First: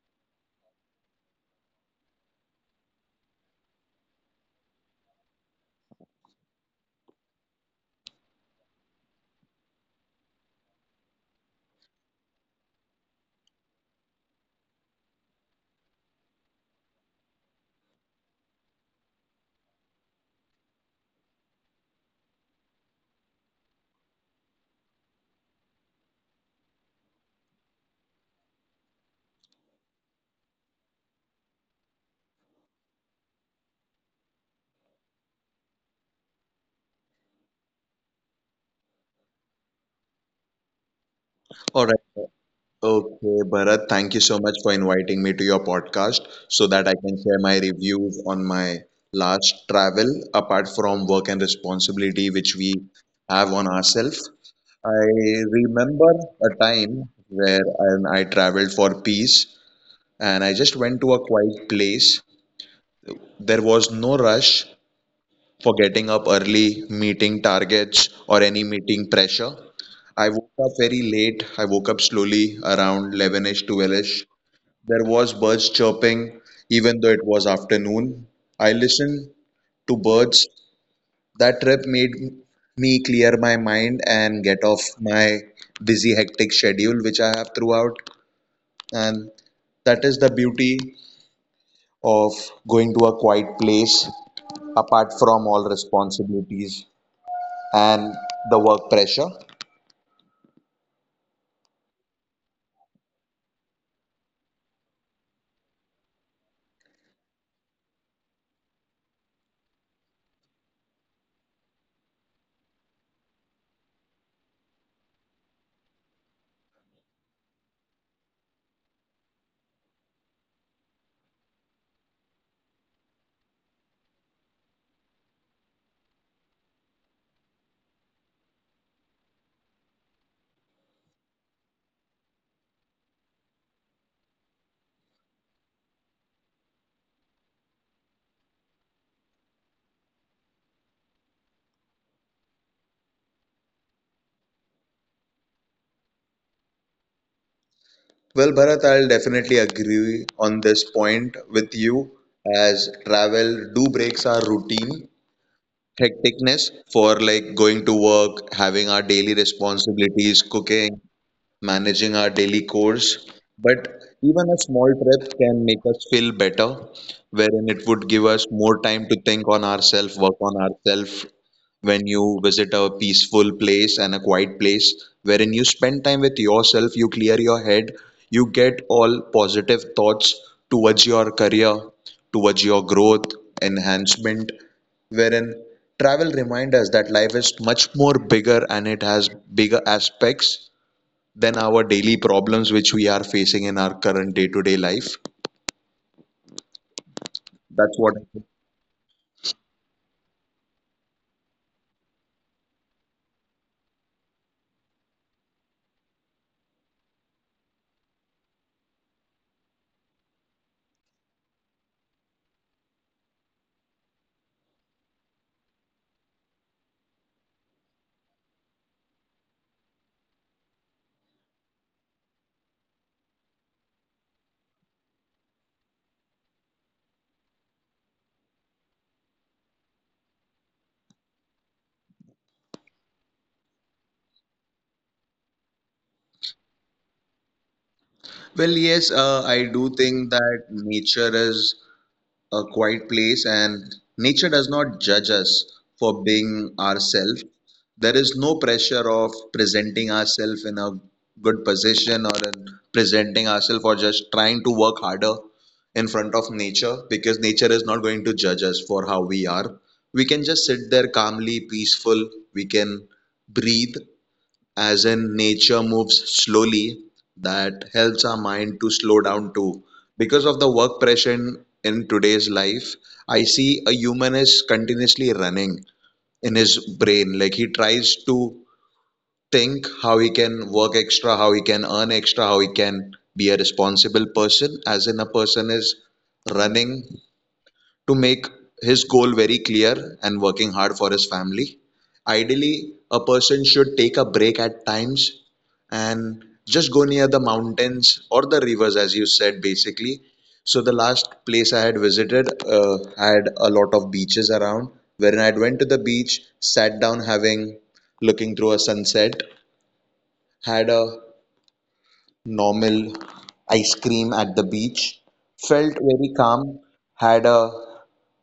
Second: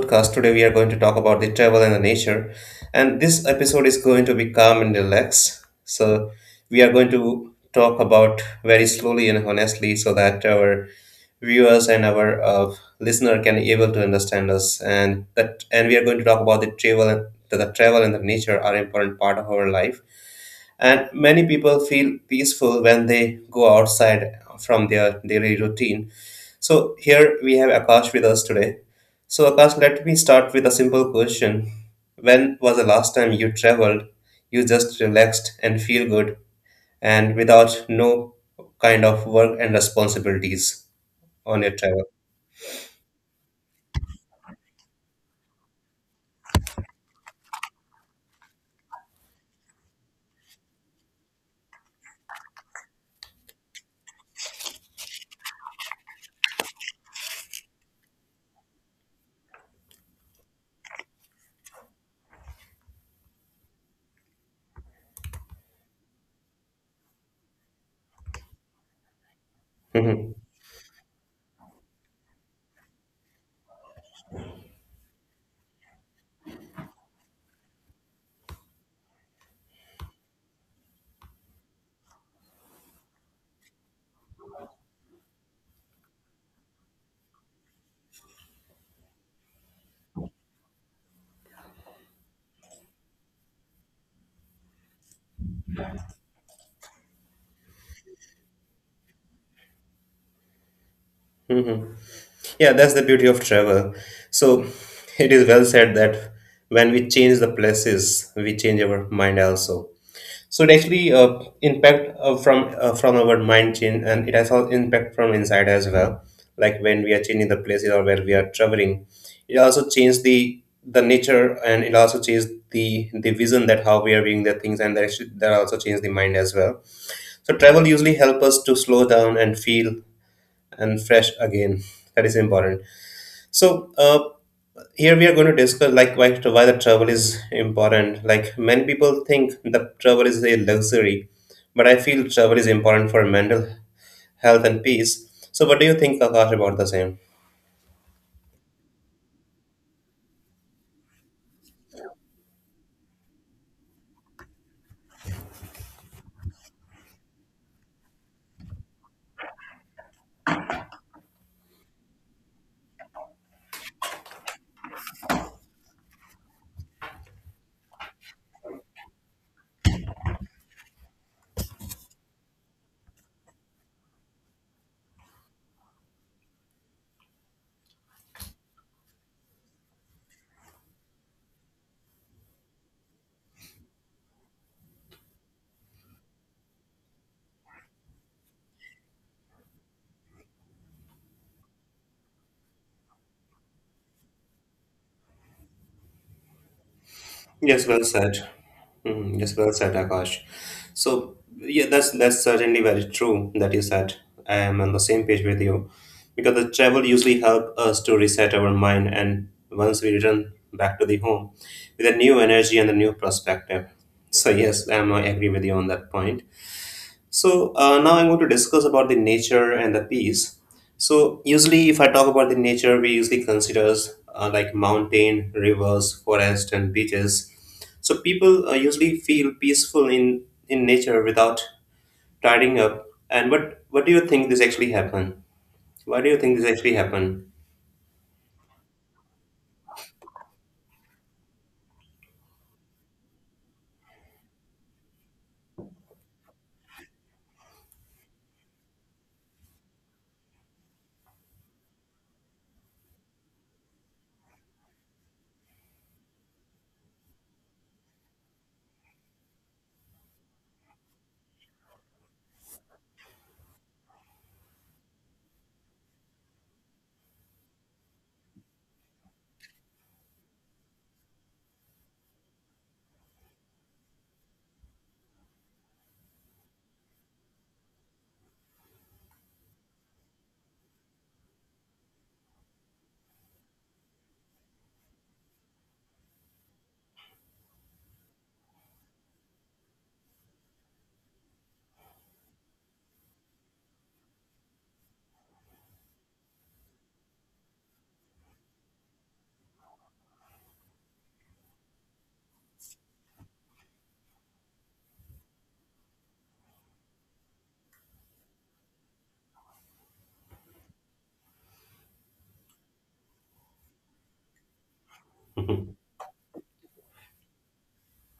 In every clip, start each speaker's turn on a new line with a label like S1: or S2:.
S1: podcast. Today we are going to talk about the travel and the nature. And this episode is going to be calm and relaxed. So we are going to talk about very slowly and honestly so that our viewers and our listener can able to understand us and that and we are going to talk about the travel and the travel and the nature are important part of our life, and many people feel peaceful when they go outside from their daily routine. So here we have Akash with us today. So Akash, let me start with a simple question. When was the last time you traveled? You just relaxed and feel good and without no kind of work and responsibilities on your
S2: All
S1: travel.
S2: right. Okay, Bharat, thank you so much for inviting me to your podcast so that I can share my reviews on my last travel apart from work and responsibility which we have on ourselves. I remember a time where I traveled for peace and I just went to a quiet place. There was no rush for getting up early, meeting targets, or any meeting pressure. I
S1: Mhm.
S2: woke up very late. I woke up slowly around 11ish, 12ish. There was birds chirping, even though it was afternoon. I listened to birds. That trip made me clear my mind and get off my busy, hectic schedule, which I have throughout. And that is the beauty of going to a quiet place apart from all responsibilities and the work pressure.
S1: Mhm. Yeah, that's the beauty of travel. So it is well said that when we change the places, we change our mind also. So it actually impact from our mind change, and it has also impact from inside as well. Like when we are changing the places or where we are traveling, it also changes the nature, and it also changes the vision that how we are viewing the things, and that actually that also changes the mind as well. So travel usually help us to slow down and feel and fresh again. That is important. So here we are going to discuss like why the travel is important. Like many people think that travel is a luxury, but I feel travel is important for mental health and peace. So what do you think, Akash, about the same?
S2: Well, Bharat, I'll definitely agree on this point with you as travel do breaks our routine hecticness for like going to work, having our daily responsibilities, cooking, managing our daily chores. But even a small trip can make us feel better, wherein it would give us more time to think on ourselves, work on ourselves. When you visit a peaceful place and a quiet place, wherein you spend time with yourself, you clear your head, you get all positive thoughts towards your career, towards your growth, enhancement, wherein travel reminds us that life is much more bigger and it has bigger aspects than our daily problems which we are facing in our current day-to-day life.
S1: Yes,
S2: That's
S1: well
S2: what I
S1: said.
S2: think.
S1: Hmm. Yes, well said, Akash. So yeah, that's certainly very true that you said. I am on the same page with you, because the travel usually help us to reset our mind, and once we return back to the home with a new energy and a new perspective. So yes, I agree with you on that point. So now I'm going to discuss about the nature and the peace. So usually, if I talk about the nature, we usually considers like mountain, rivers, forest, and beaches. So people usually feel peaceful in nature without tidying up. And what do you think this actually happened? Why do you think this actually happened?
S2: Well, yes, I do think that nature is a quiet place and nature does not judge us for being ourselves. There is no pressure of presenting ourselves in a good position or in presenting ourselves or just trying to work harder in front of nature, because nature is not going to judge us for how we are. We can just sit there calmly peaceful. We can breathe, as in nature moves slowly. That helps our mind to slow down too. Because of the work pressure in today's life, I see a human is continuously running in his brain. Like he tries to think how he can work extra, how he can earn extra, how he can be a responsible person, as in a person is running to make his goal very clear and working hard for his family. Ideally, a person should take a break at times and just go near the mountains or the rivers, as you said, basically. So, the last place I had visited had a lot of beaches around, wherein I went to the beach, sat down having looking through a sunset, had a normal ice cream at the beach. Felt very calm, had a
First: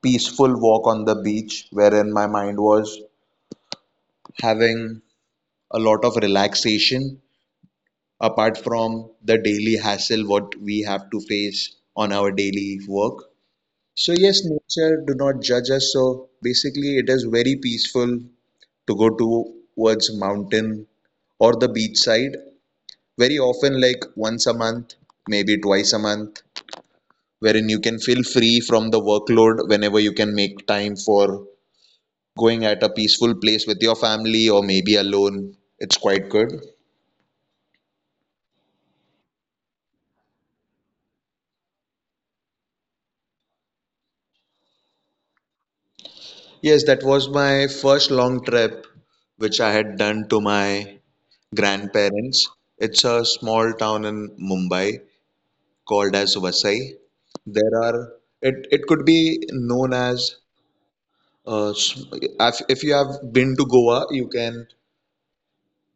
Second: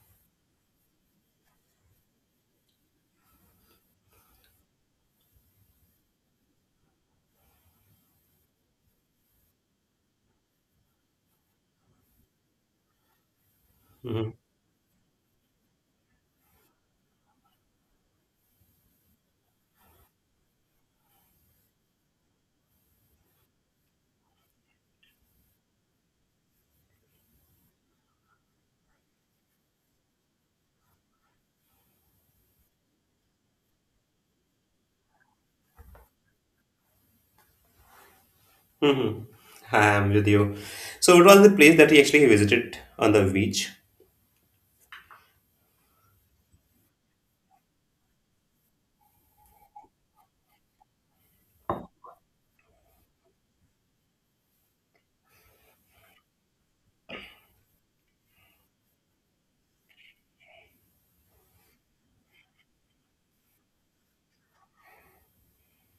S2: peaceful walk on the beach wherein my mind was having a lot of relaxation apart from the daily hassle what we have to face on our daily work. So
S1: Mhm.
S2: yes, nature do not judge us. So basically it is very peaceful to go towards mountain or the beach side very often, like once a month, maybe twice a month, wherein you can feel free from the workload whenever you can make time for going at a peaceful place with your family or maybe alone. It's quite good.
S1: Mhm. I am with you. So it was the place that he actually visited on the beach.
S2: Yes, that was my first long trip which I had done to my grandparents. It's a small town in Mumbai called as Vasai. There are it could be known as uh, s- if you have been to Goa, you can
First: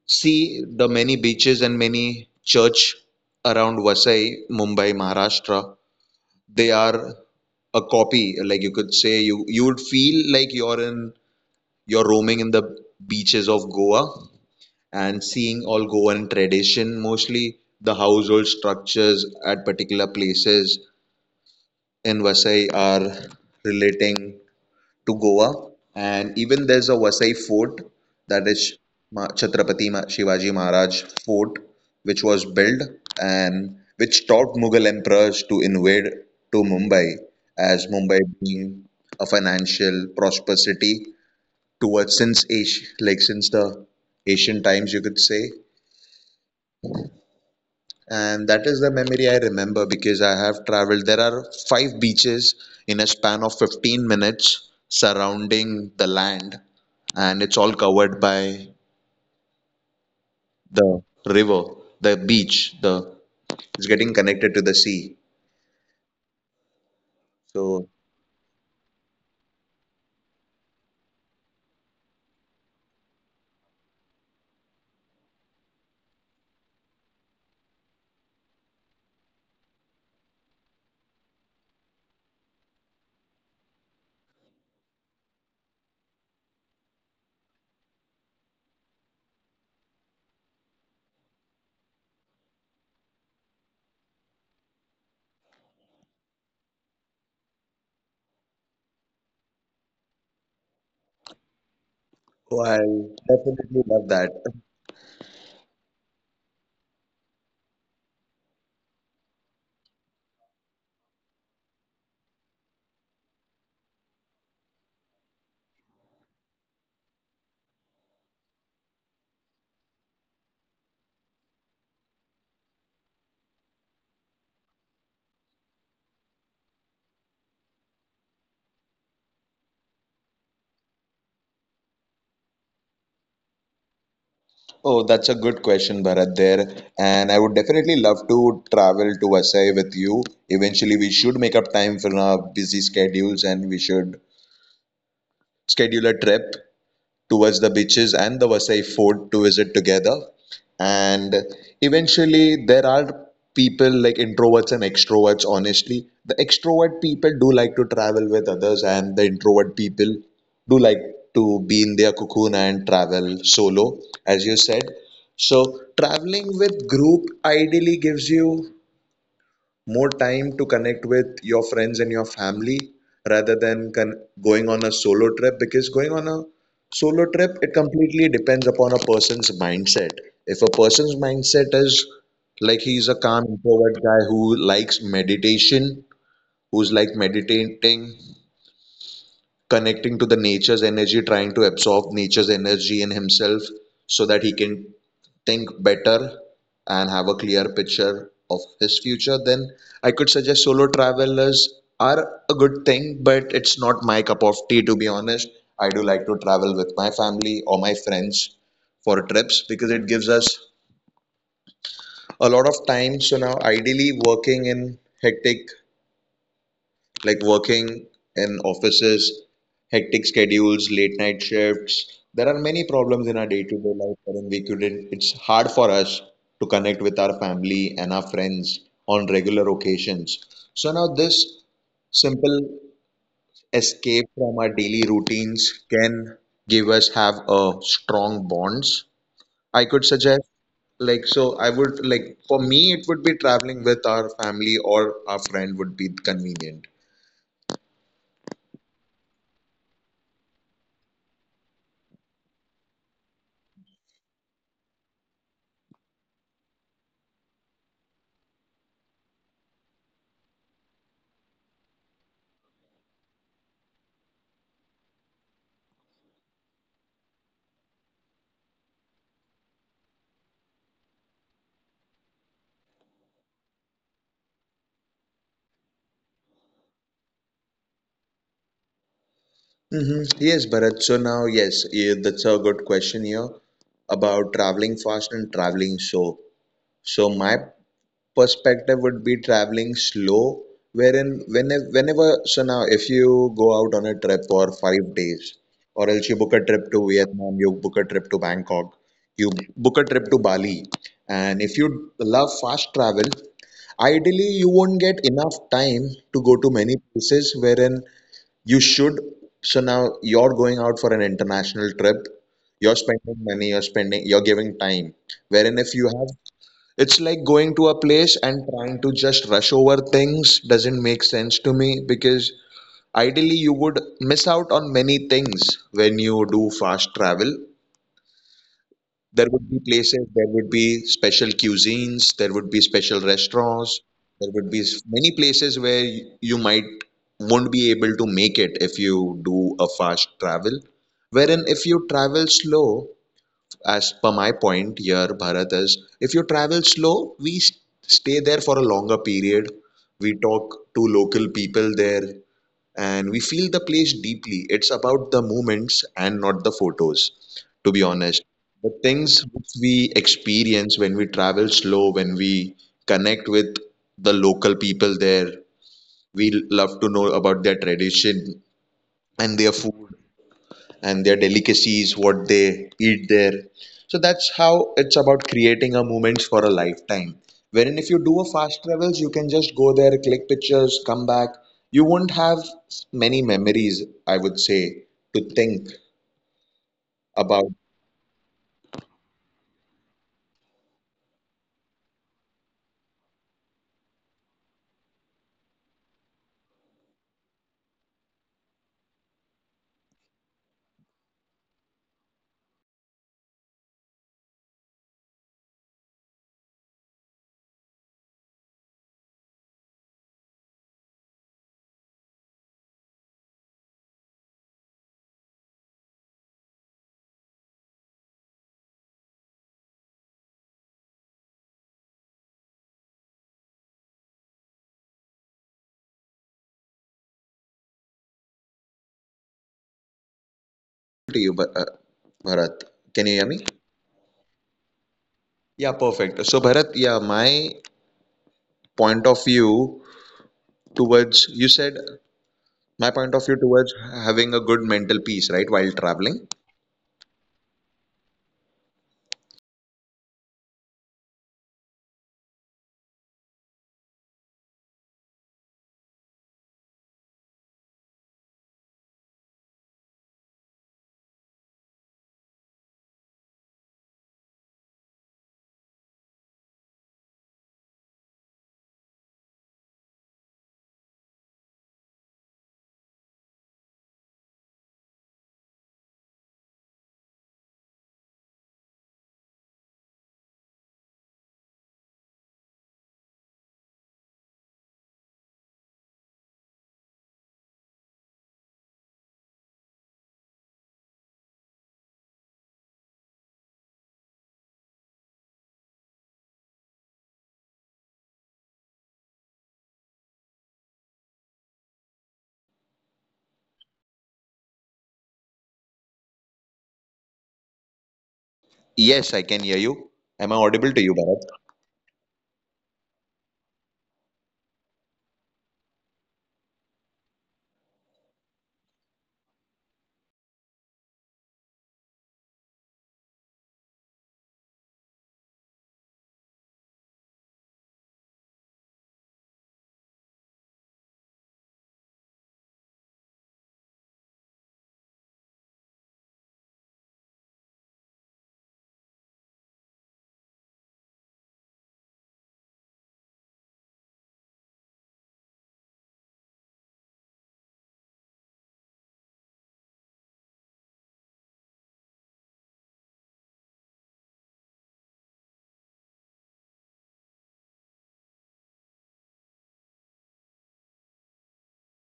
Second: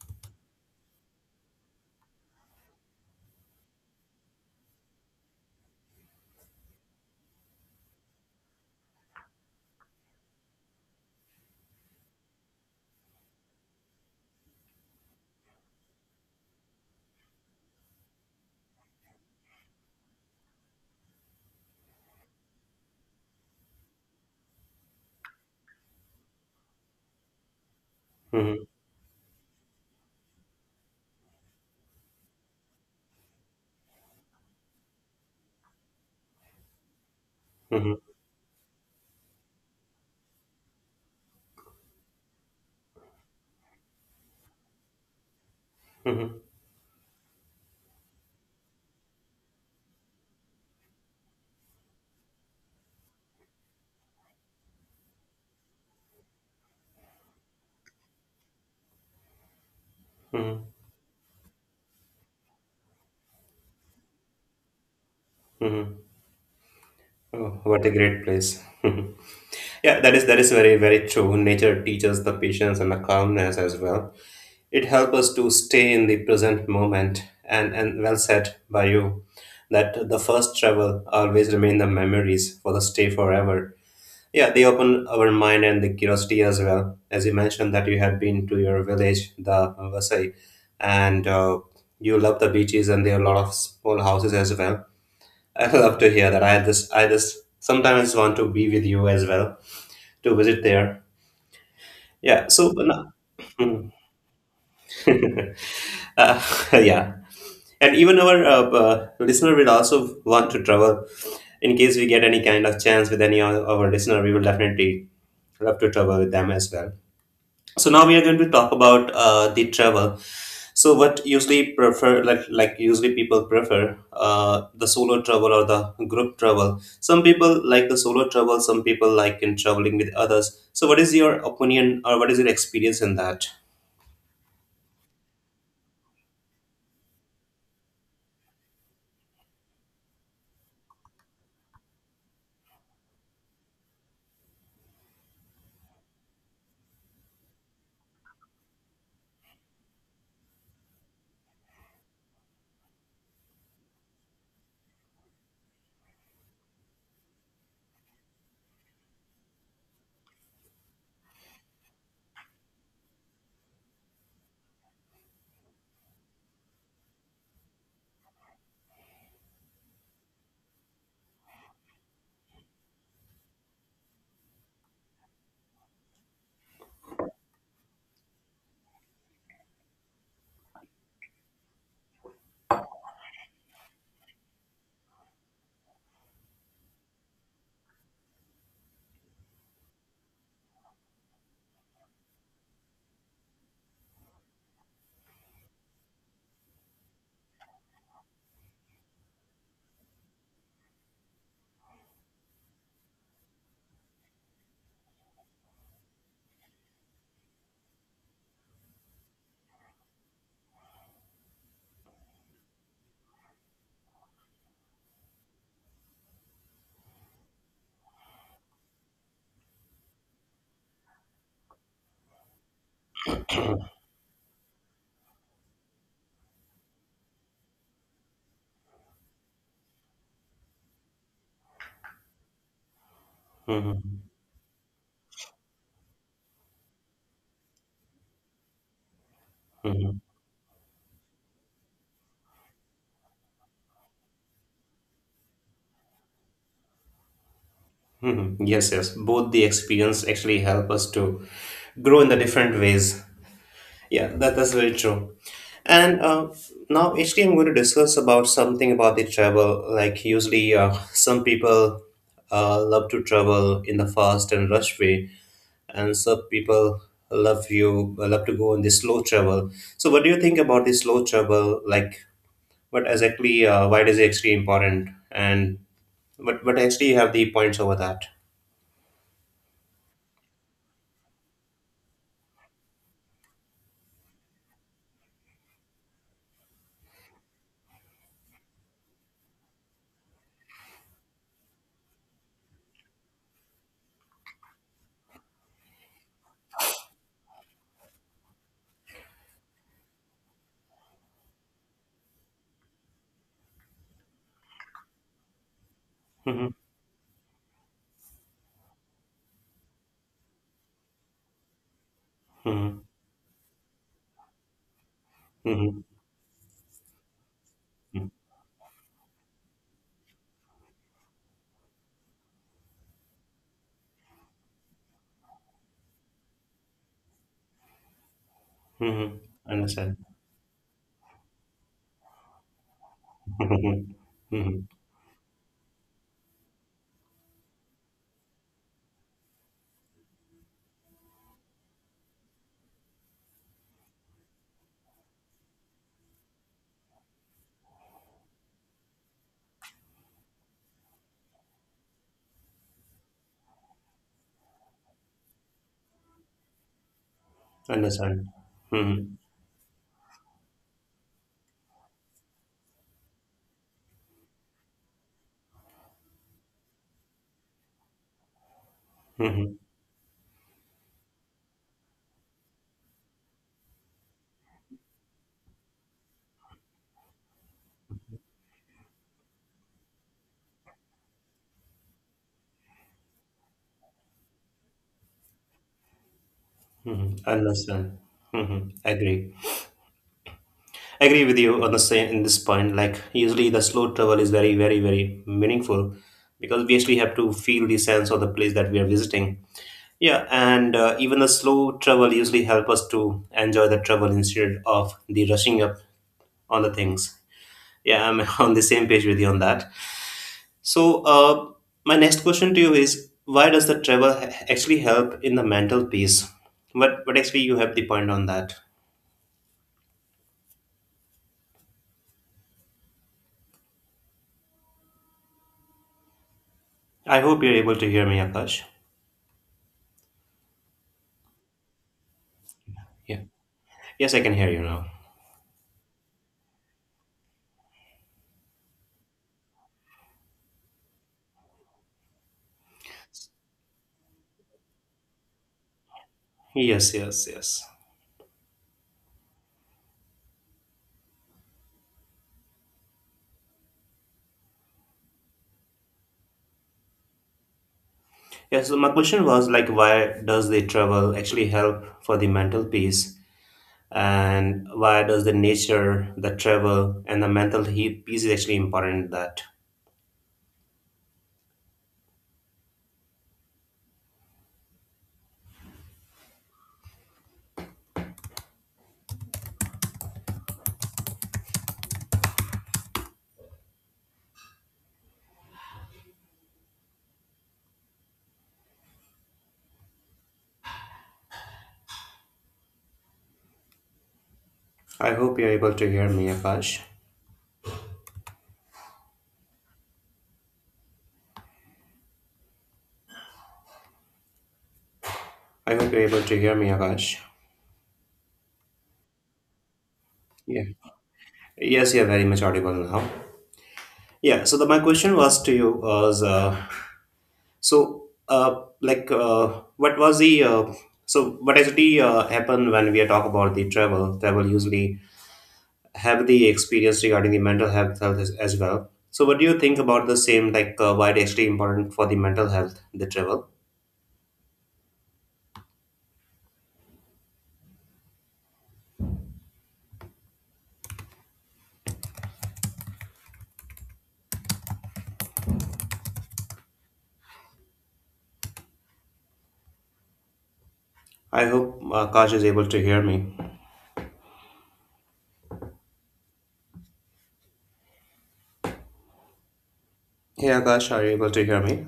S2: see the many beaches and many church around Vasai, Mumbai, Maharashtra. They are a copy. Like you could say, you would feel like you're roaming in the beaches of Goa and seeing all Goan tradition. Mostly the household structures at particular places in Vasai are relating to Goa, and even there's a Vasai fort that
S1: Mm-hmm.
S2: is Chhatrapati Shivaji Maharaj fort, which was built and which taught Mughal emperors to invade to Mumbai, as
S1: Mm-hmm.
S2: Mumbai being a financial prosperous city towards since Asia, like since the ancient times, you could say.
S1: Mm-hmm.
S2: And that is the memory I remember because I have traveled. There are five beaches in a span of 15 minutes surrounding the land, and it's all covered by
S1: Mm-hmm.
S2: the river, the beach, the it's getting connected to the sea.
S1: Mm-hmm. Oh, what
S2: So
S1: a great place. Yeah, that is very very true. Nature teaches the patience and the calmness as well. It helps us to stay in the present moment, and well said by you that the first travel always remain the memories for the stay forever. Yeah, they open our mind and the curiosity as well. As you mentioned that you had been to your village, the Vasai, and you love the beaches and there are a lot of small houses as well. I love to hear that. I just sometimes want to be with you as well to visit there. Yeah.
S2: oh,
S1: So,
S2: I
S1: but
S2: definitely love that.
S1: uh, yeah, and even our listener will also want to travel. In case we get any kind of chance with any of our listener, we will definitely love to travel with them as well. So now we are going to talk about the travel. So what usually prefer like usually people prefer the solo travel or the group travel. Some people like the solo travel. Some people like in traveling with others. So what is your opinion or what is your experience in that?
S2: Oh, that's a good question, Bharat, there. And I would definitely love to travel to Vasai with you. Eventually, we should make up time for our busy schedules and we should schedule a trip towards the beaches and the Vasai fort to visit together. And eventually, there are people like introverts and extroverts, honestly. The extrovert people do like to travel with others, and the introvert people do like to be in their cocoon and travel solo, as you said. So, traveling with group ideally gives you more time to connect with your friends and your family rather than going on a solo trip, because going on a solo trip it completely depends upon a person's mindset. If a person's mindset is like he's a calm introvert guy who likes meditation, who's like meditating, connecting to the nature's energy, trying to absorb nature's energy in himself so that he can think better and have a clear picture of his future, then I could suggest solo travelers are a good thing, but it's not my cup of tea, to be honest. I do like to travel with my family or my friends for trips because it gives us a lot of time. So now, ideally, working in hectic, like working in offices, hectic schedules, late night shifts. There are many problems in our day-to-day life wherein we couldn't, it's hard for us to connect with our family and our friends on regular occasions. So now this simple
S1: Mhm,
S2: escape from our daily routines can give us have a strong bonds. I could
S1: mhm,
S2: suggest, like so I would like, for me it would be traveling with our family or our friend would be convenient.
S1: mhm. Yes, yes. Both the experience actually help us to grow in the different ways. Yeah, that's very true. And now, actually, I'm going to discuss about something about the travel. Like usually, some people love to travel in the fast and rush way, and some people love to go in the slow travel. So, what do you think about the slow travel? Like, what exactly? Why is it actually important? And what actually you have the points over that?
S2: Hmm. Yes, Bharat. So now, yes, yeah, that's a good question here about traveling fast and traveling slow. So my perspective would be traveling slow, wherein so now if you go out on a trip for 5 days, or else you book a trip to Vietnam, you book a trip to Bangkok, you book a trip to Bali, and if you love fast travel, ideally you won't get enough time to go
S1: Mm-hmm.
S2: to many places wherein you should. So now you're going out for an international trip.
S1: Mm-hmm.
S2: You're spending money, you're spending, you're giving time. Wherein if
S1: Mm-hmm.
S2: you have, it's like going to a place and trying to just rush over things doesn't make sense to me because ideally you would miss out on many things when you do fast travel.
S1: Mm-hmm.
S2: There would be
S1: Understand.
S2: places, there would be special cuisines, there would be special restaurants, there would be
S1: Mm-hmm.
S2: many places where you might won't be able to make it if you do a fast travel. Wherein if you travel slow, as per my point here, Bharat is, if you travel slow, stay there for a longer period. We talk to local people there and we feel the place deeply. It's about the moments and not the photos, to be honest.
S1: Understand.
S2: The
S1: Mm-hmm.
S2: things which we experience when we travel slow, when we connect with the local people there, we love to know about their tradition and
S1: Mm-hmm.
S2: their food and their delicacies, what they eat there. So that's how it's about creating a moment for a lifetime. Wherein if you do a fast travels, you can just go there, click pictures, come back. You won't have many memories, I would say, to think
S1: Mm-hmm.
S2: about
S1: Understand. Mm-hmm. Agree. Agree with you on the same in this point. Like usually the slow travel is very, very, very meaningful because we actually have to feel the sense of the place that we are visiting. Yeah, and even the slow travel usually help us to enjoy the travel instead of the rushing up on the things. Yeah, I'm on the same page with you on that. So, my next question to you is why does the travel actually help in the mental peace? What actually you have the point on that? I hope you're able to hear me, Akash.
S2: to you, Bharat. Can you
S1: Yeah.
S2: hear me?
S1: Yes, I can hear you now.
S2: Yeah, perfect. So, Bharat, yeah, point of view towards you said my point of view towards having a good mental peace, right, while traveling.
S1: Yes, yes, yes. Yes, so my question was like why does the travel actually help for the mental peace? And why does the nature, the travel, and the mental peace is actually important in that? I hope you're able to hear me, Akash. I hope you're able to hear me, Akash.
S2: Yes, I can hear you. Am I
S1: Yeah.
S2: audible to you, Bharat?
S1: Yes, you're very much audible now. Yeah, so my question was to you was so like what was the so what actually happen when we talk about the travel? Travel usually have the experience regarding the mental health as well. So what do you think about the same? Like why it actually important for the mental health the travel? I hope Akash is able to hear me. Hey Akash, are you able to hear me?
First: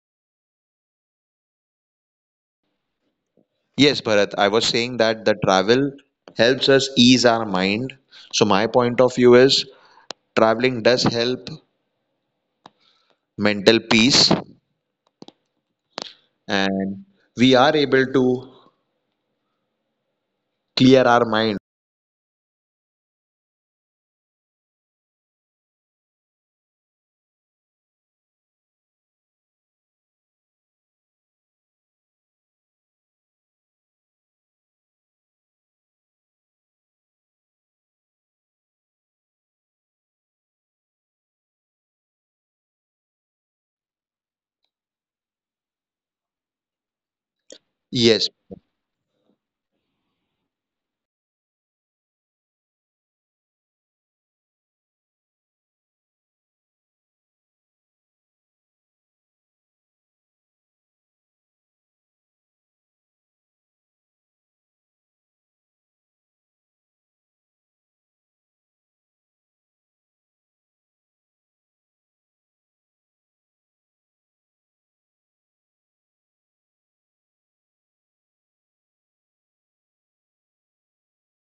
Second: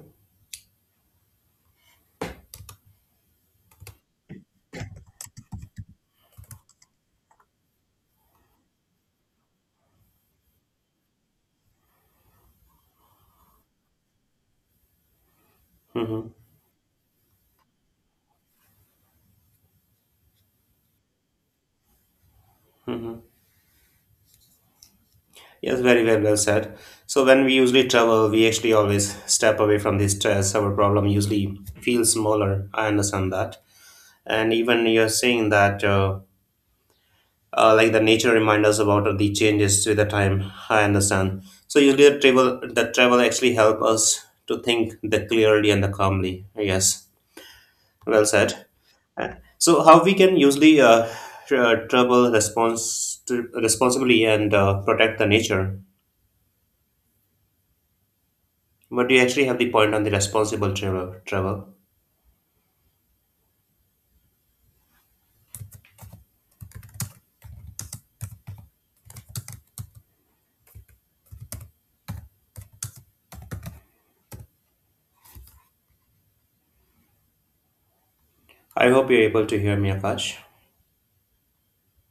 S2: Yes, Bharat, I was saying that the travel helps us ease our mind. So my point of view is traveling does help mental peace
S1: Mm-hmm.
S2: and we are able to clear our mind.
S1: Mm-hmm. Yes, very well said. So when we usually travel, we actually always step away from the stress. Our problem usually feels smaller. I understand that. And even you're saying that, like the nature reminds us about the changes with the time. I understand. So usually the travel actually help us to think the clearly and the calmly. Yes, well
S2: Yes,
S1: said. So how we can usually travel responsibly and protect the nature? But you actually have the point on the responsible travel. I hope you're able to hear me, Akash.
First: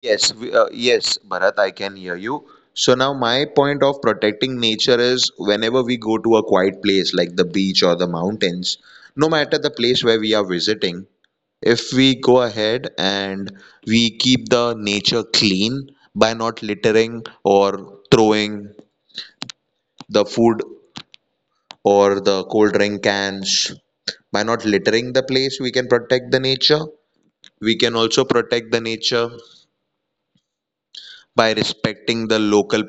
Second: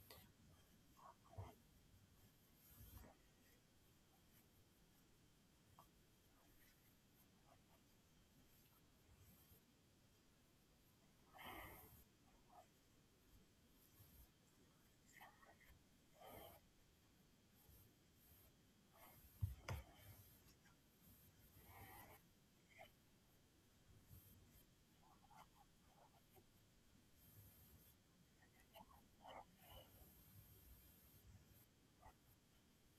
S2: yes, yes, Bharat, I can hear you. So now my point of protecting nature is whenever we go to a quiet place like the beach or the mountains, no matter the place where we are visiting, if we go ahead and we keep the nature clean by not littering or throwing the food or the cold drink cans, by not littering the place, we can protect the nature. We can also protect the nature by respecting the local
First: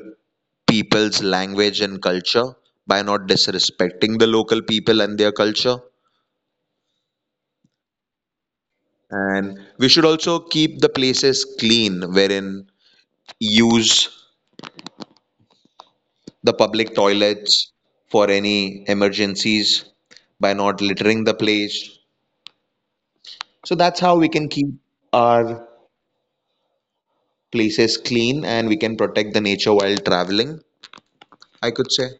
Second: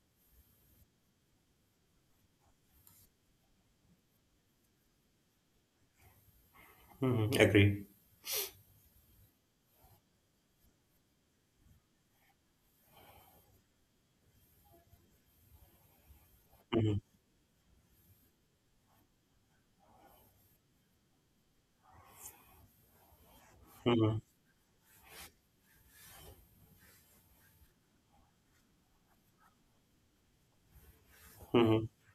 S2: people's language and culture, by not disrespecting the local people and their culture.
S1: Hmm. Agree.
S2: And we should also keep the places clean wherein use the public toilets for any emergencies by not littering the place. So that's how
S1: Hmm.
S2: we can keep our places clean and we can protect the nature while traveling, I
S1: Hmm.
S2: could say.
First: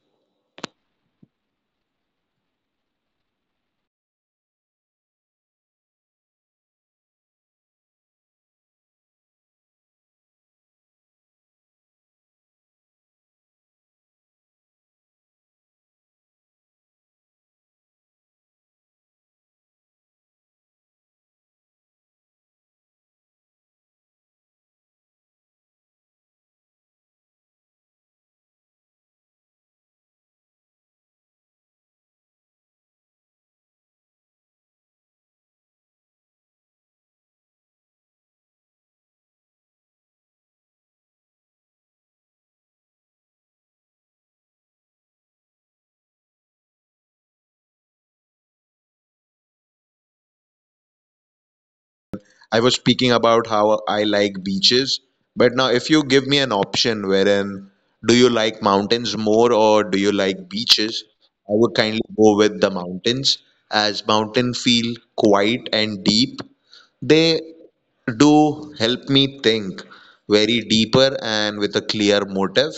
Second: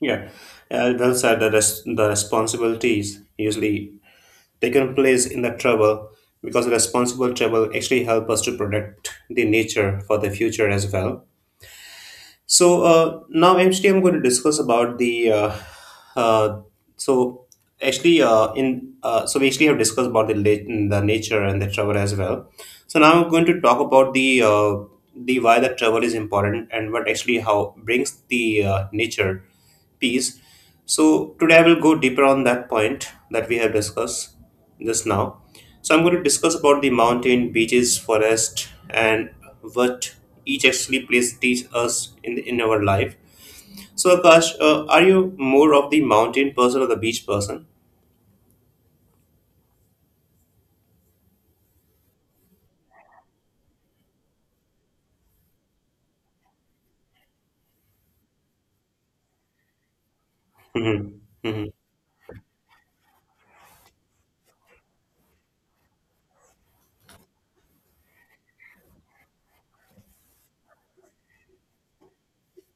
S1: Yeah. Those are the the responsibilities usually taken place in the travel, because responsible travel actually help us to protect the nature for the future as well. So now, actually, I'm going to discuss about the. Uh, so actually, in so we actually have discussed about the nature and the travel as well. So now I'm going to talk about the why the travel is important, and what actually how brings the nature piece. So today I will go deeper on that point that we have discussed just now. So I'm going to discuss about the mountain, beaches, forest, and what each actually place teach us in our life. So Akash, are you more of the mountain person or the beach person?
S2: I was speaking about how I like beaches, but now if you give me an option wherein do you like mountains more or do you like beaches,
S1: Hmm.
S2: I
S1: Hmm.
S2: would kindly go with the mountains as mountains feel quiet and deep. They do help me think very deeper and with a clear motive.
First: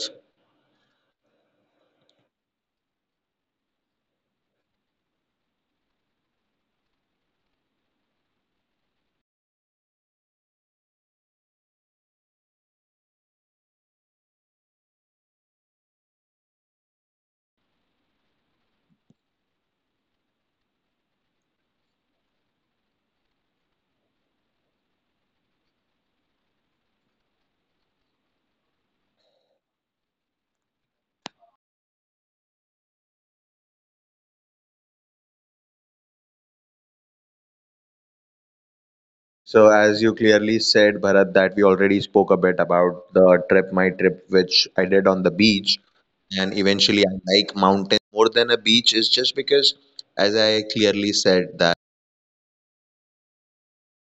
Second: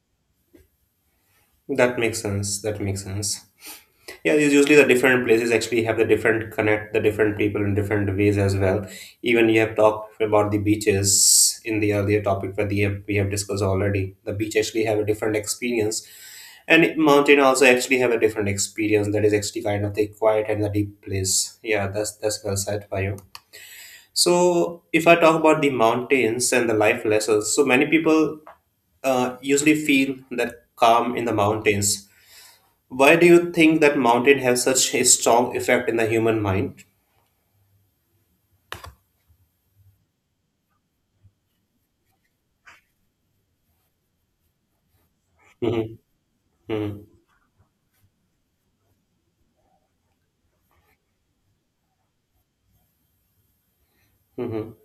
S1: That makes sense. That makes sense. Yeah, it's usually the different places actually have the different connect the different people in different ways as well. Even you have talked about the beaches in the earlier topic where we have discussed already. The beach actually have a different experience, and mountain also actually have a different experience that is actually kind of the quiet and the deep place. Yeah, that's well said by you. So if I talk about the mountains and the life lessons, so many people usually feel that calm in the mountains. Why do you think that mountain have such a strong effect in the human mind?
S2: So, as you clearly said, Bharat, that we already spoke a bit about the trip, my trip, which I did on the
S1: Mhm,
S2: beach.
S1: mhm,
S2: And eventually I like mountains more than a beach is just because, as I clearly said, that
S1: mhm,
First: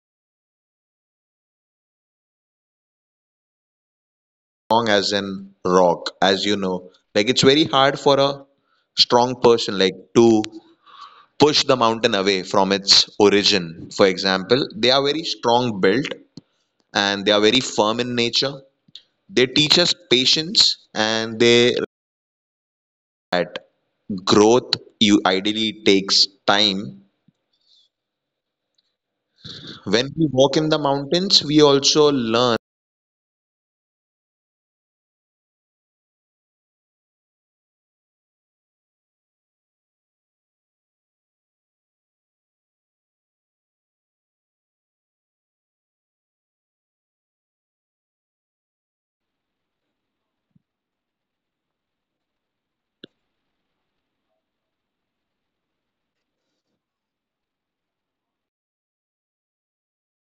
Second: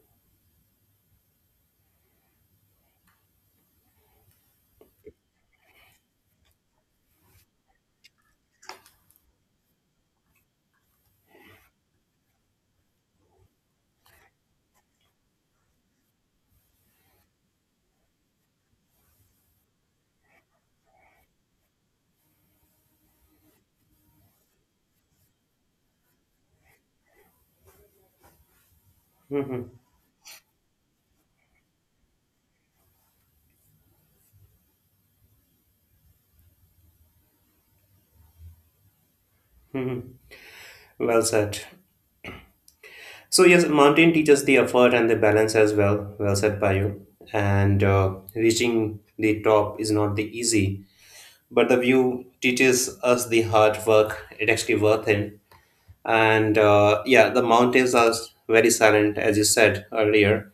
S2: strong as in rock, as you know, like it's very hard for a strong person like to push the mountain away from its origin. For example, they are very strong built and they are very firm in nature. They teach us patience and their growth you ideally takes time.
S1: mhm,
S2: When we walk in the mountains, we also learn.
S1: mhm. Well said. So yes, mountain teaches the effort and the balance as well. Well said by you. And reaching the top is not the easy, but the view teaches us the hard work. It actually worth it. And yeah, the mountains are very silent, as you said earlier,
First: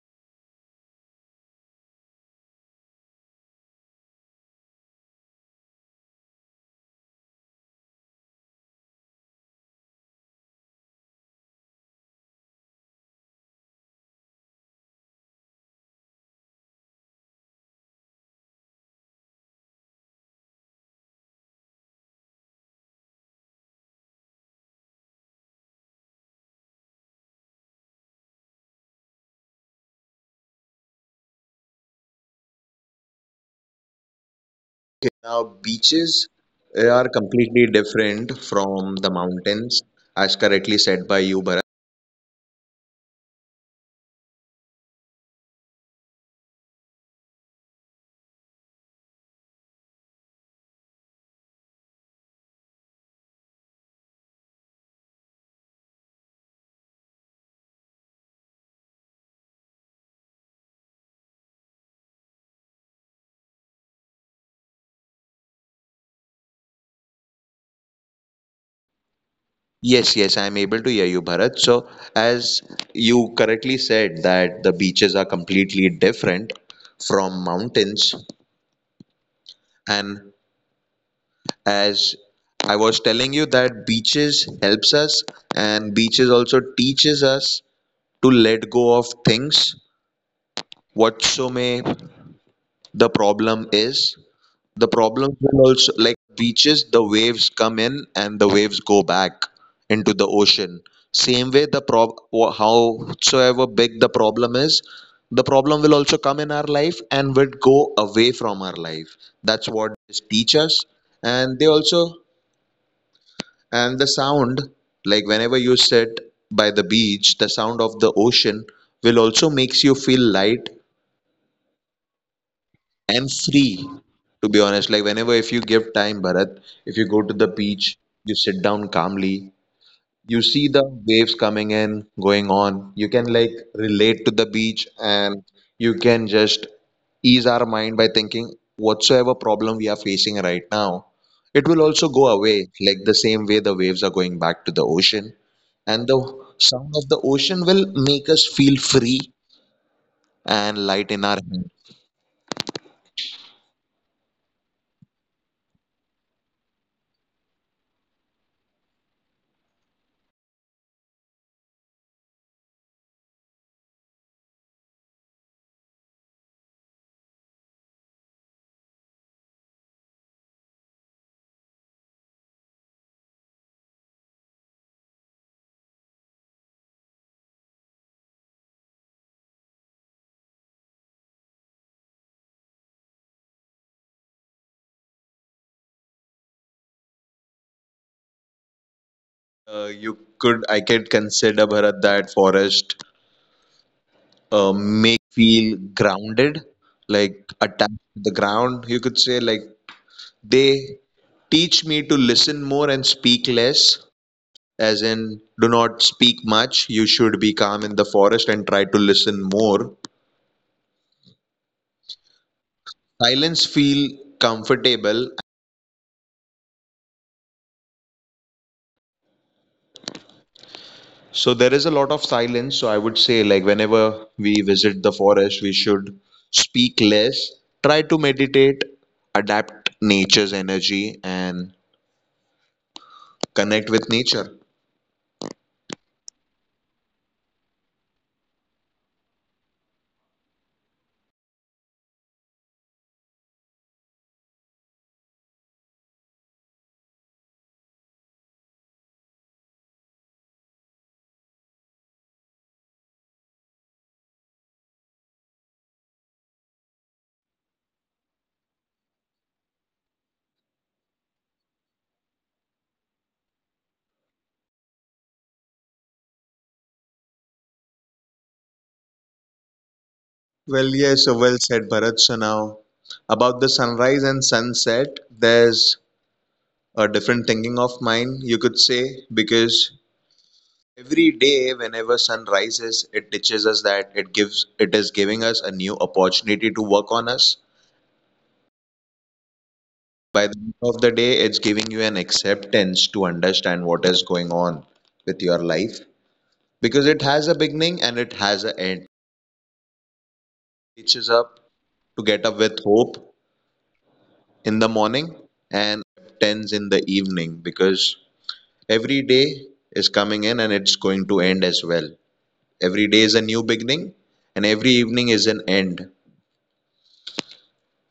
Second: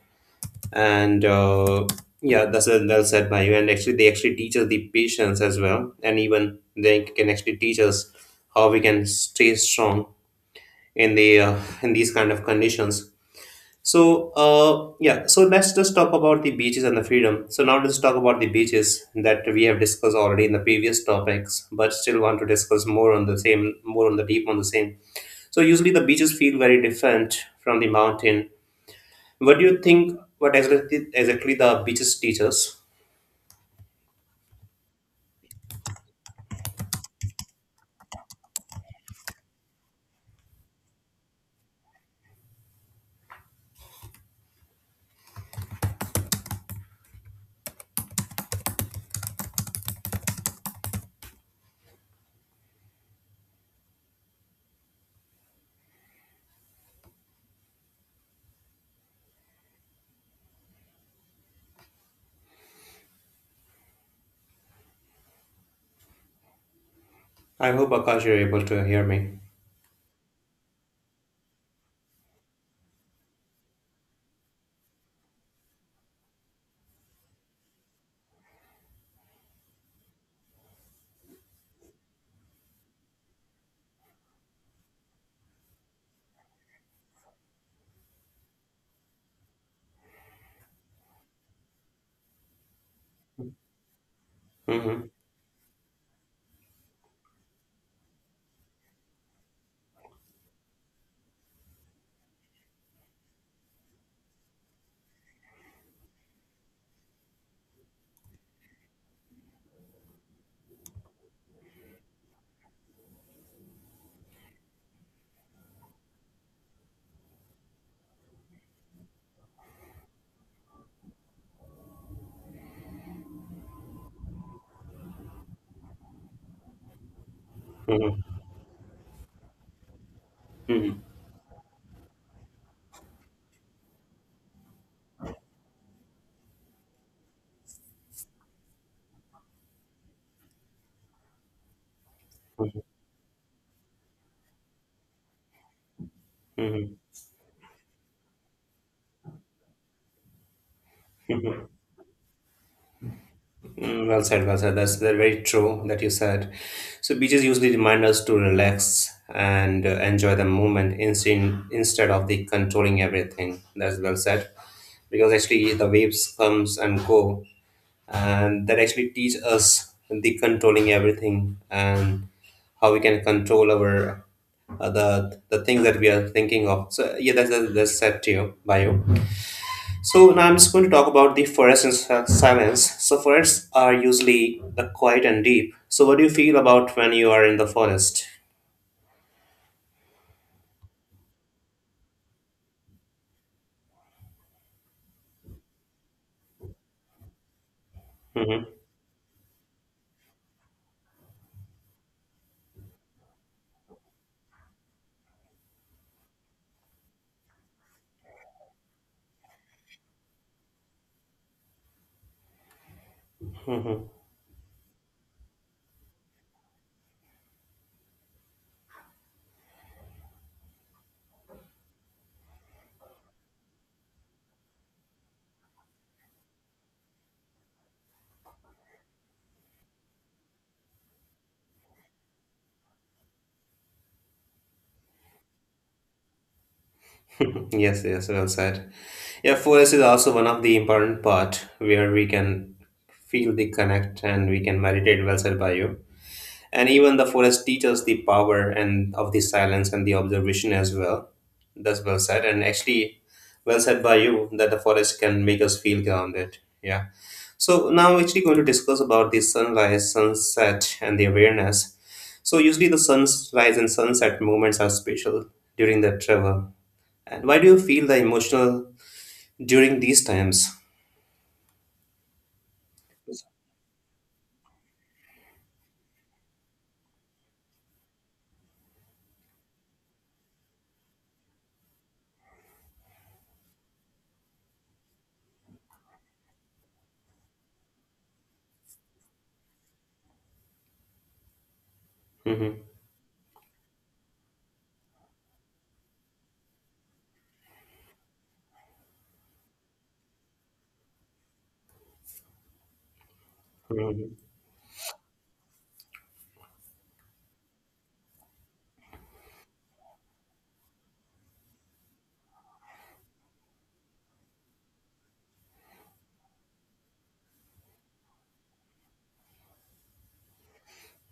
S1: and yeah, well said by you, and actually they actually teach us the patience as well, and even they can actually teach us how we can stay strong in the in these kind of conditions. So yeah, so let's just talk about the beaches and the freedom. So now let's talk about the beaches that we have discussed already in the previous topics, but still want to discuss more on the same, more on the deep on the same. So usually the beaches feel very different from the mountain. What do you think? What exactly the beaches teach us?
S2: Now, beaches, are completely different from the mountains, as correctly said by you, Bharat.
S1: I hope Akash you're able to hear me.
S2: Yes, yes, I am able to hear you, Bharat. So, as you correctly said that the beaches are completely different from mountains, and as I was telling you that beaches helps us, and beaches also teaches us to let go of things, whatso may the problem is. The
S1: Hmm.
S2: problems will also, like beaches, the waves come in and the waves go back into the ocean. Same way, the howsoever big the problem is, the problem will also come in our life and would go away from our life. That's what they teach us. And they also, and the sound, like whenever you sit by the beach, the sound of the ocean will also makes you feel light and free, to be honest. Like, whenever, if you give time, Bharat, if you go to the
S1: Hmm.
S2: beach, you sit down calmly,
S1: Hmm.
S2: you see the waves coming in, going on, you can like relate to the beach, and you can just ease our mind by thinking whatsoever problem we are facing right now, it will also go away, like the same way the waves are going back to the ocean, and the
S1: Hmm.
S2: sound of the ocean will make us feel free and light in our head.
S1: Mm, well said, well said. That's very true that you said. So beaches usually remind us to relax and enjoy the moment instead of the controlling everything. That's well said. Because actually the waves comes and go, and that actually teach us the controlling everything and how we can control our the things that we are thinking of. So yeah, that's set to you by you. So now I'm just going to talk about the forests and silence. So forests are usually quiet and deep. So what do you feel about when you are in the forest?
S2: I could consider, Bharat, that forest make feel grounded, like
S1: Mm-hmm.
S2: attached to the ground. You could say, like, they teach me to listen more and speak less, as in do not speak much. You should be calm in the forest and try to listen more.
S1: Mm-hmm.
S2: Silence feel comfortable. So there is a lot of silence. So I would say, like, whenever we visit the forest, we should speak less, try to meditate, adapt nature's energy, and connect with nature.
S1: Yes, yes, well said. Yeah, forest is also one of the important part where we can feel the connect and we can meditate. Well said by you. And even the forest teaches the power and of the silence and the observation as well. That's well said, and actually well said by you that the forest can make us feel grounded. Yeah, so now we're actually going to discuss about the sunrise sunset and the awareness. So usually the sunrise and sunset moments are special during the travel, and why do you feel the emotional during these times?
S2: Well, yes, so well said, Bharat. So now, about the sunrise and sunset, there's a different thinking of mine, you could say, because every day, whenever sun rises, it teaches us that it gives, it is giving us a new opportunity to work on us.
S1: Hmm.
S2: By the end of the day, it's giving you an acceptance to understand what is going on with your life, because it has a beginning and it has an end. Teaches
S1: Hmm.
S2: up to get up with hope in the morning and acceptance in the evening, because every day is coming in and it's going to end as well. Every day is a new beginning and every evening is an end.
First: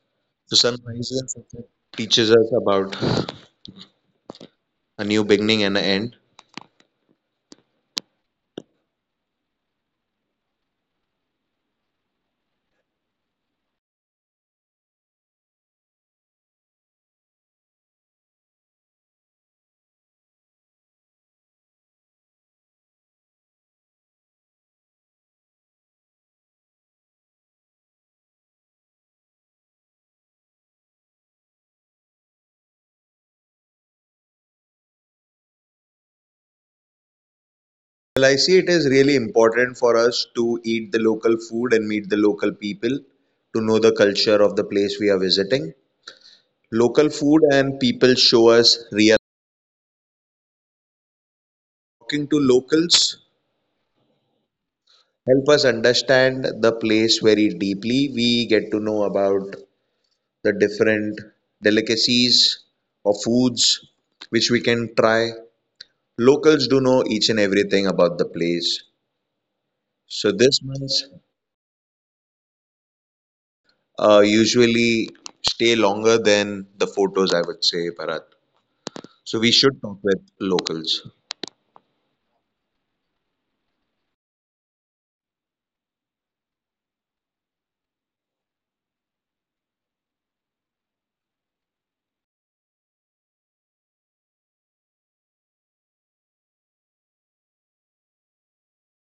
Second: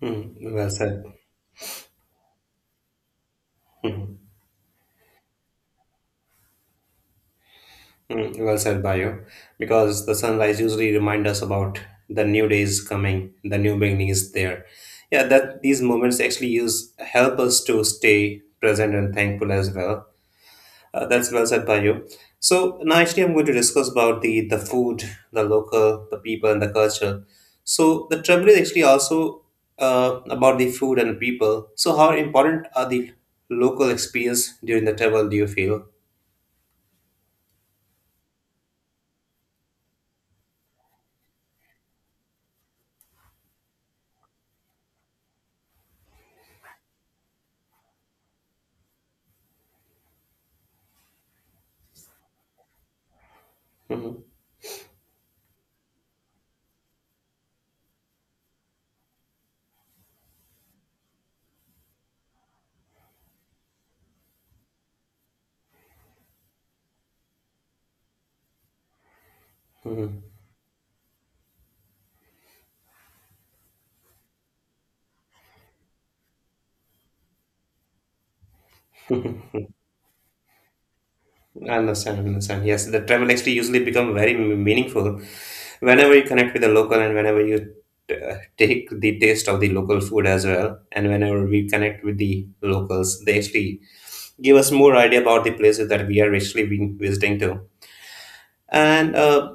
S1: Hmm.
S2: So
S1: Well said.
S2: sunrise and sunset teaches us about
S1: Mhm.
S2: a new beginning and an end.
S1: Mm, well said by you, because the sunrise usually remind us about the new day is coming, the new beginning is there. Yeah, that these moments actually use help us to stay present and thankful as well. That's well said by you. So now actually, I'm going to discuss about the food, the local, the people, and the culture. So the trouble is actually also about the food and people. So how important are the local experience during the travel? Do you feel?
S2: Well, I see it is really important for us to eat the local food and meet the local people to know the culture of the place we are visiting. Local food and people show us real. Talking to locals
S1: Hmm.
S2: help us understand the place very deeply. We get to know about the different delicacies or foods which we can try. Locals do know each and everything about the place.
S1: Hmm.
S2: So this month usually stay longer than the photos, I would say, Bharat. So we should talk with locals.
S1: I understand, I understand. Yes, the travel actually usually become very meaningful whenever you connect with the local and whenever you take the taste of the local food as well. And whenever we connect with the locals, they actually give us more idea about the places that we are actually been visiting to, and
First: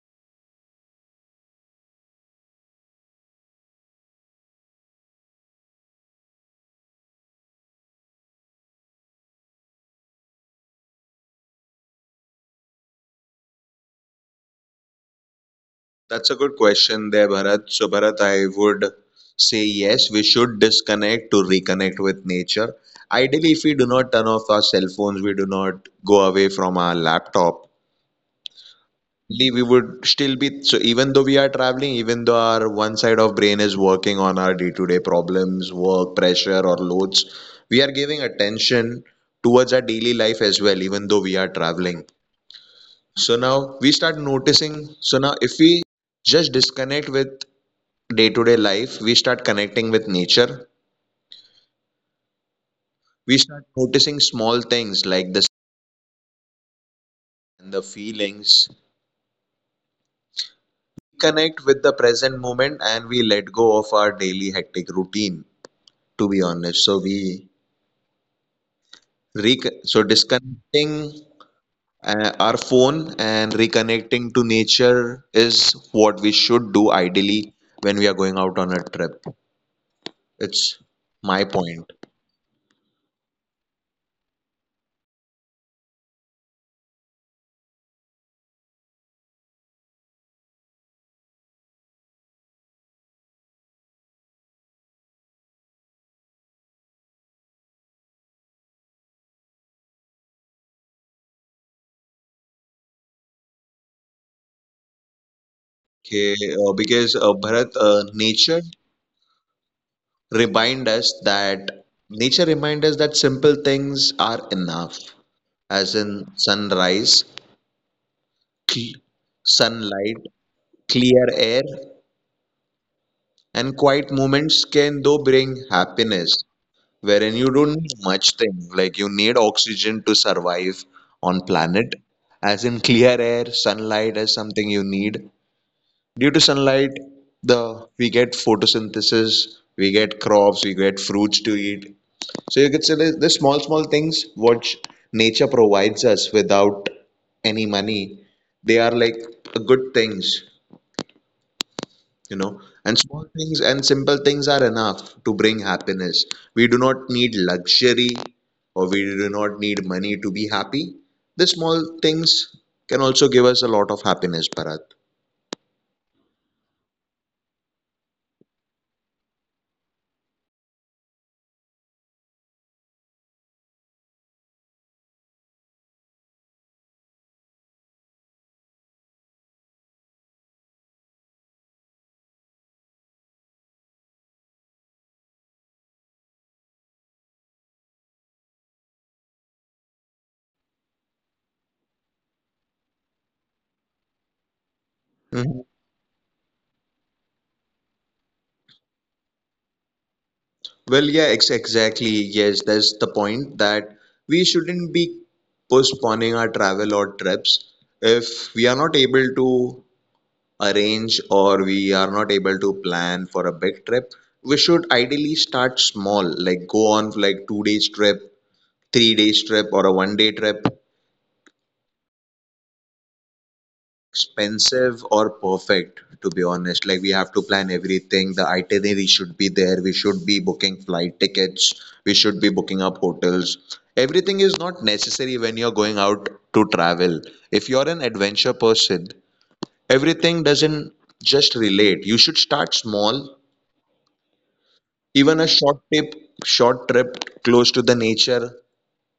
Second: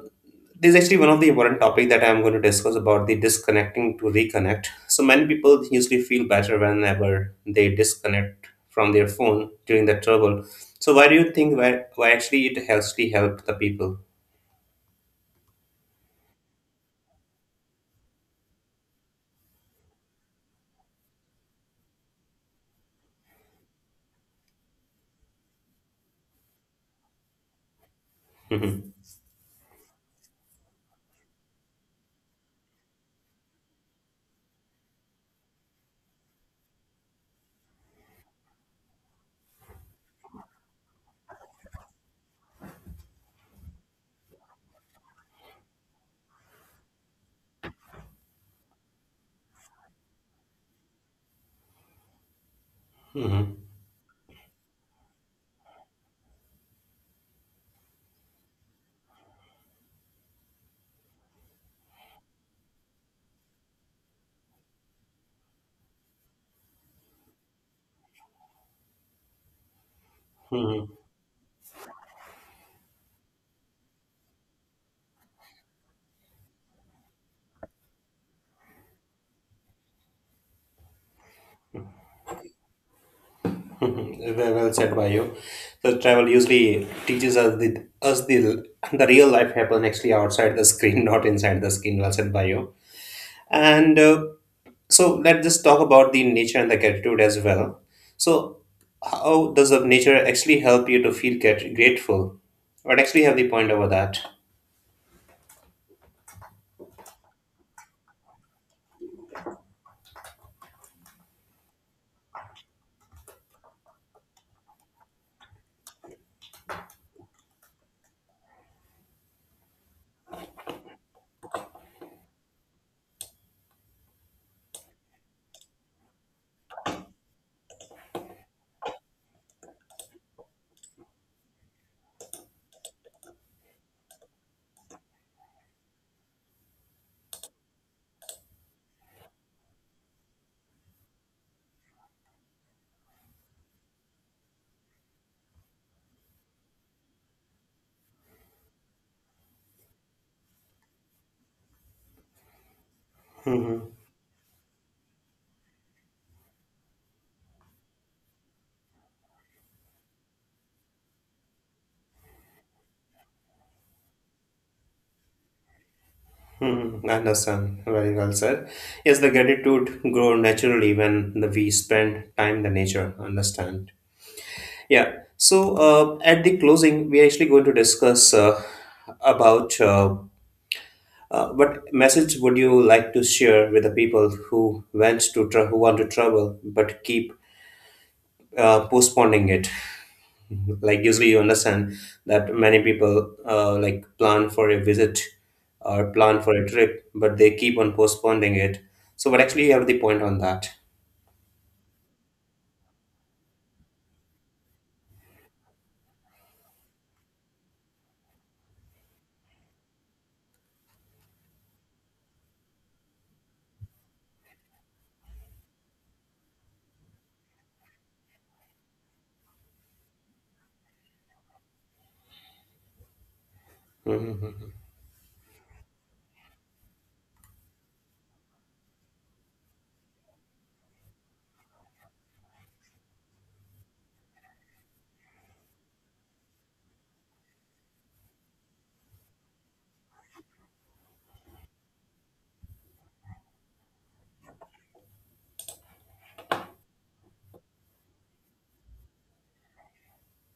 S1: this is actually one of the important topic that I'm going to discuss about the disconnecting to reconnect. So many people usually feel better whenever they disconnect from their phone during the trouble. So why do you think why actually it actually helped the people?
S2: That's a good question there, Bharat. So, Bharat, I would say yes, we should disconnect to reconnect with nature. Ideally, if we do not turn off our cell phones, we do not go away from our laptop
S1: Mhm.
S2: Lee, we would still be. So even though we are traveling, even though our one side of brain is working on our day-to-day problems, work, pressure, or loads, we are giving attention towards our daily life as well, even though we are traveling. So now we start noticing. So now if we just disconnect with day-to-day life, we start connecting with nature.
S1: Mhm.
S2: We start noticing small things like the and the feelings. We connect with the present moment and we let go of our daily hectic routine, to be honest. So we
S1: Mhm.
S2: disconnecting our phone and reconnecting to nature is what we should do ideally when we are going out on a trip. It's my point.
S1: Mhm. Very well said by you. So travel usually teaches us the the real life happen actually outside the screen, not inside the screen. Well said by you. And so let's just talk about the nature and the gratitude as well. So, how does the nature actually help you to feel grateful? What actually have the point over that?
S2: Okay, because Bharat, remind us that nature remind us that simple things are enough, as in sunrise, cl- sunlight, clear air, and quiet moments can though bring happiness, wherein you don't need much thing. Like, you need oxygen to survive on planet, as in clear air, sunlight as something you need. Due to sunlight, the we get photosynthesis, we get crops, we get fruits to eat. So you could say the small small things which nature provides us without any money, they are like good things, you know,
S1: Hmm.
S2: and small things and simple things are enough to bring happiness. We do not need luxury, or we do not need money to be happy. The small things can also give us a lot of happiness, Bharat.
S1: Hmm. I understand. Very well said. Yes, the gratitude grow naturally when the, we spend time in the nature. Understand. Yeah. So at the closing, we're actually going to discuss about what message would you like to share with the people who who want to travel but keep postponing it? Like usually you understand that many people like plan for a visit or plan for
S2: Mhm.
S1: a trip, but they keep on postponing it. So, what actually you have the point on that?
S2: Well, yeah, ex exactly. Yes, that's the point, that we shouldn't be postponing our travel or trips. If we are not able to arrange or we are not able to plan for a big trip, we should ideally start small, like go on like 2 days trip, 3 days trip, or a one day trip.
S1: Mhm.
S2: Expensive or perfect, to be honest, like we have to plan everything, the itinerary should be there, we should be booking flight tickets, we should be booking up hotels, everything is not necessary when you're going out to travel. If you're an adventure person, everything doesn't just relate. You should start small. Even a short trip close to the nature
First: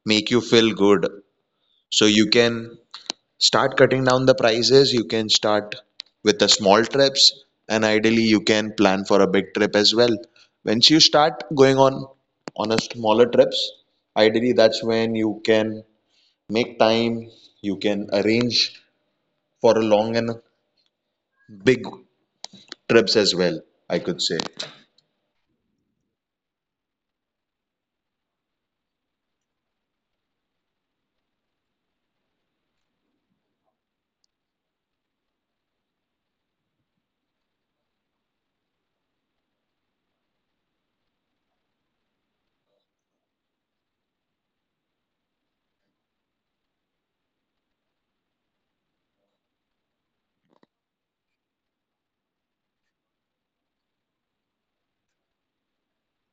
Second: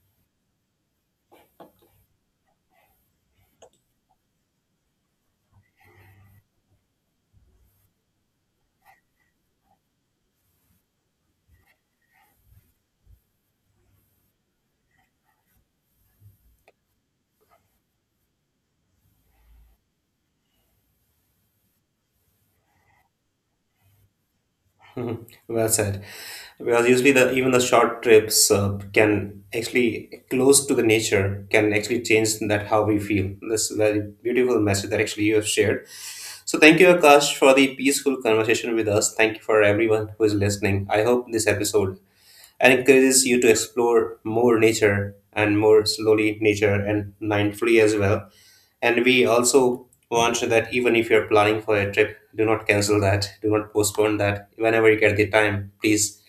S2: make you feel good. So you can start cutting down the prices. You can start with the small trips, and ideally you can plan for a big trip as well. Once you start going on a smaller trips, ideally that's when you can make time. You can arrange for a long and big trips as well, I could say.
S1: Mhm. Well said. Because usually the even the short trips can actually close to the nature can actually change that how we feel. This is a very beautiful message that actually you have shared. So thank you, Akash, for the peaceful conversation with us. Thank you for everyone who is listening. I hope this episode and encourages you to explore more nature and more slowly nature and mindfully as well. And we also want that even if you're planning for a trip, do not cancel that, do not postpone that. Whenever you get the time, please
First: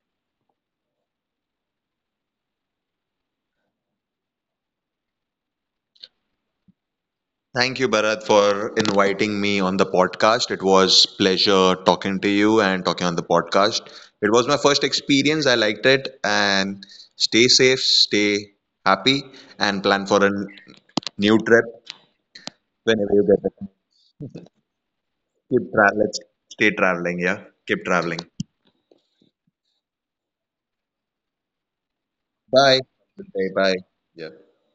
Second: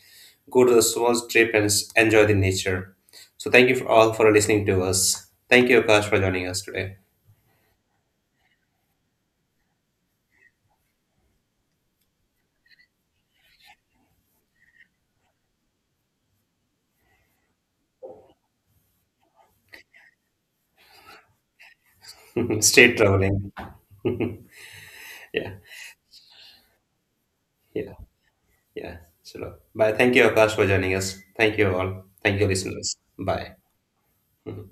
S1: go to the small trip and enjoy the nature. So thank you for all for listening to us. Thank you, Akash, for joining us today.
S2: Thank you, Bharat, for inviting me on the podcast. It was pleasure talking to you and talking on the podcast. It was my first experience. I liked it. And stay safe, stay happy, and plan for a new trip
S1: Stay
S2: whenever you get
S1: traveling.
S2: it.
S1: Yeah,
S2: Keep traveling. Stay traveling. Yeah. Keep
S1: yeah,
S2: traveling.
S1: yeah. So bye. Thank you, Akash, for joining us. Thank you all. Thank you,
S2: Bye. Have
S1: listeners.
S2: a good day.
S1: Bye.
S2: Bye. Yeah.
S1: Mhm.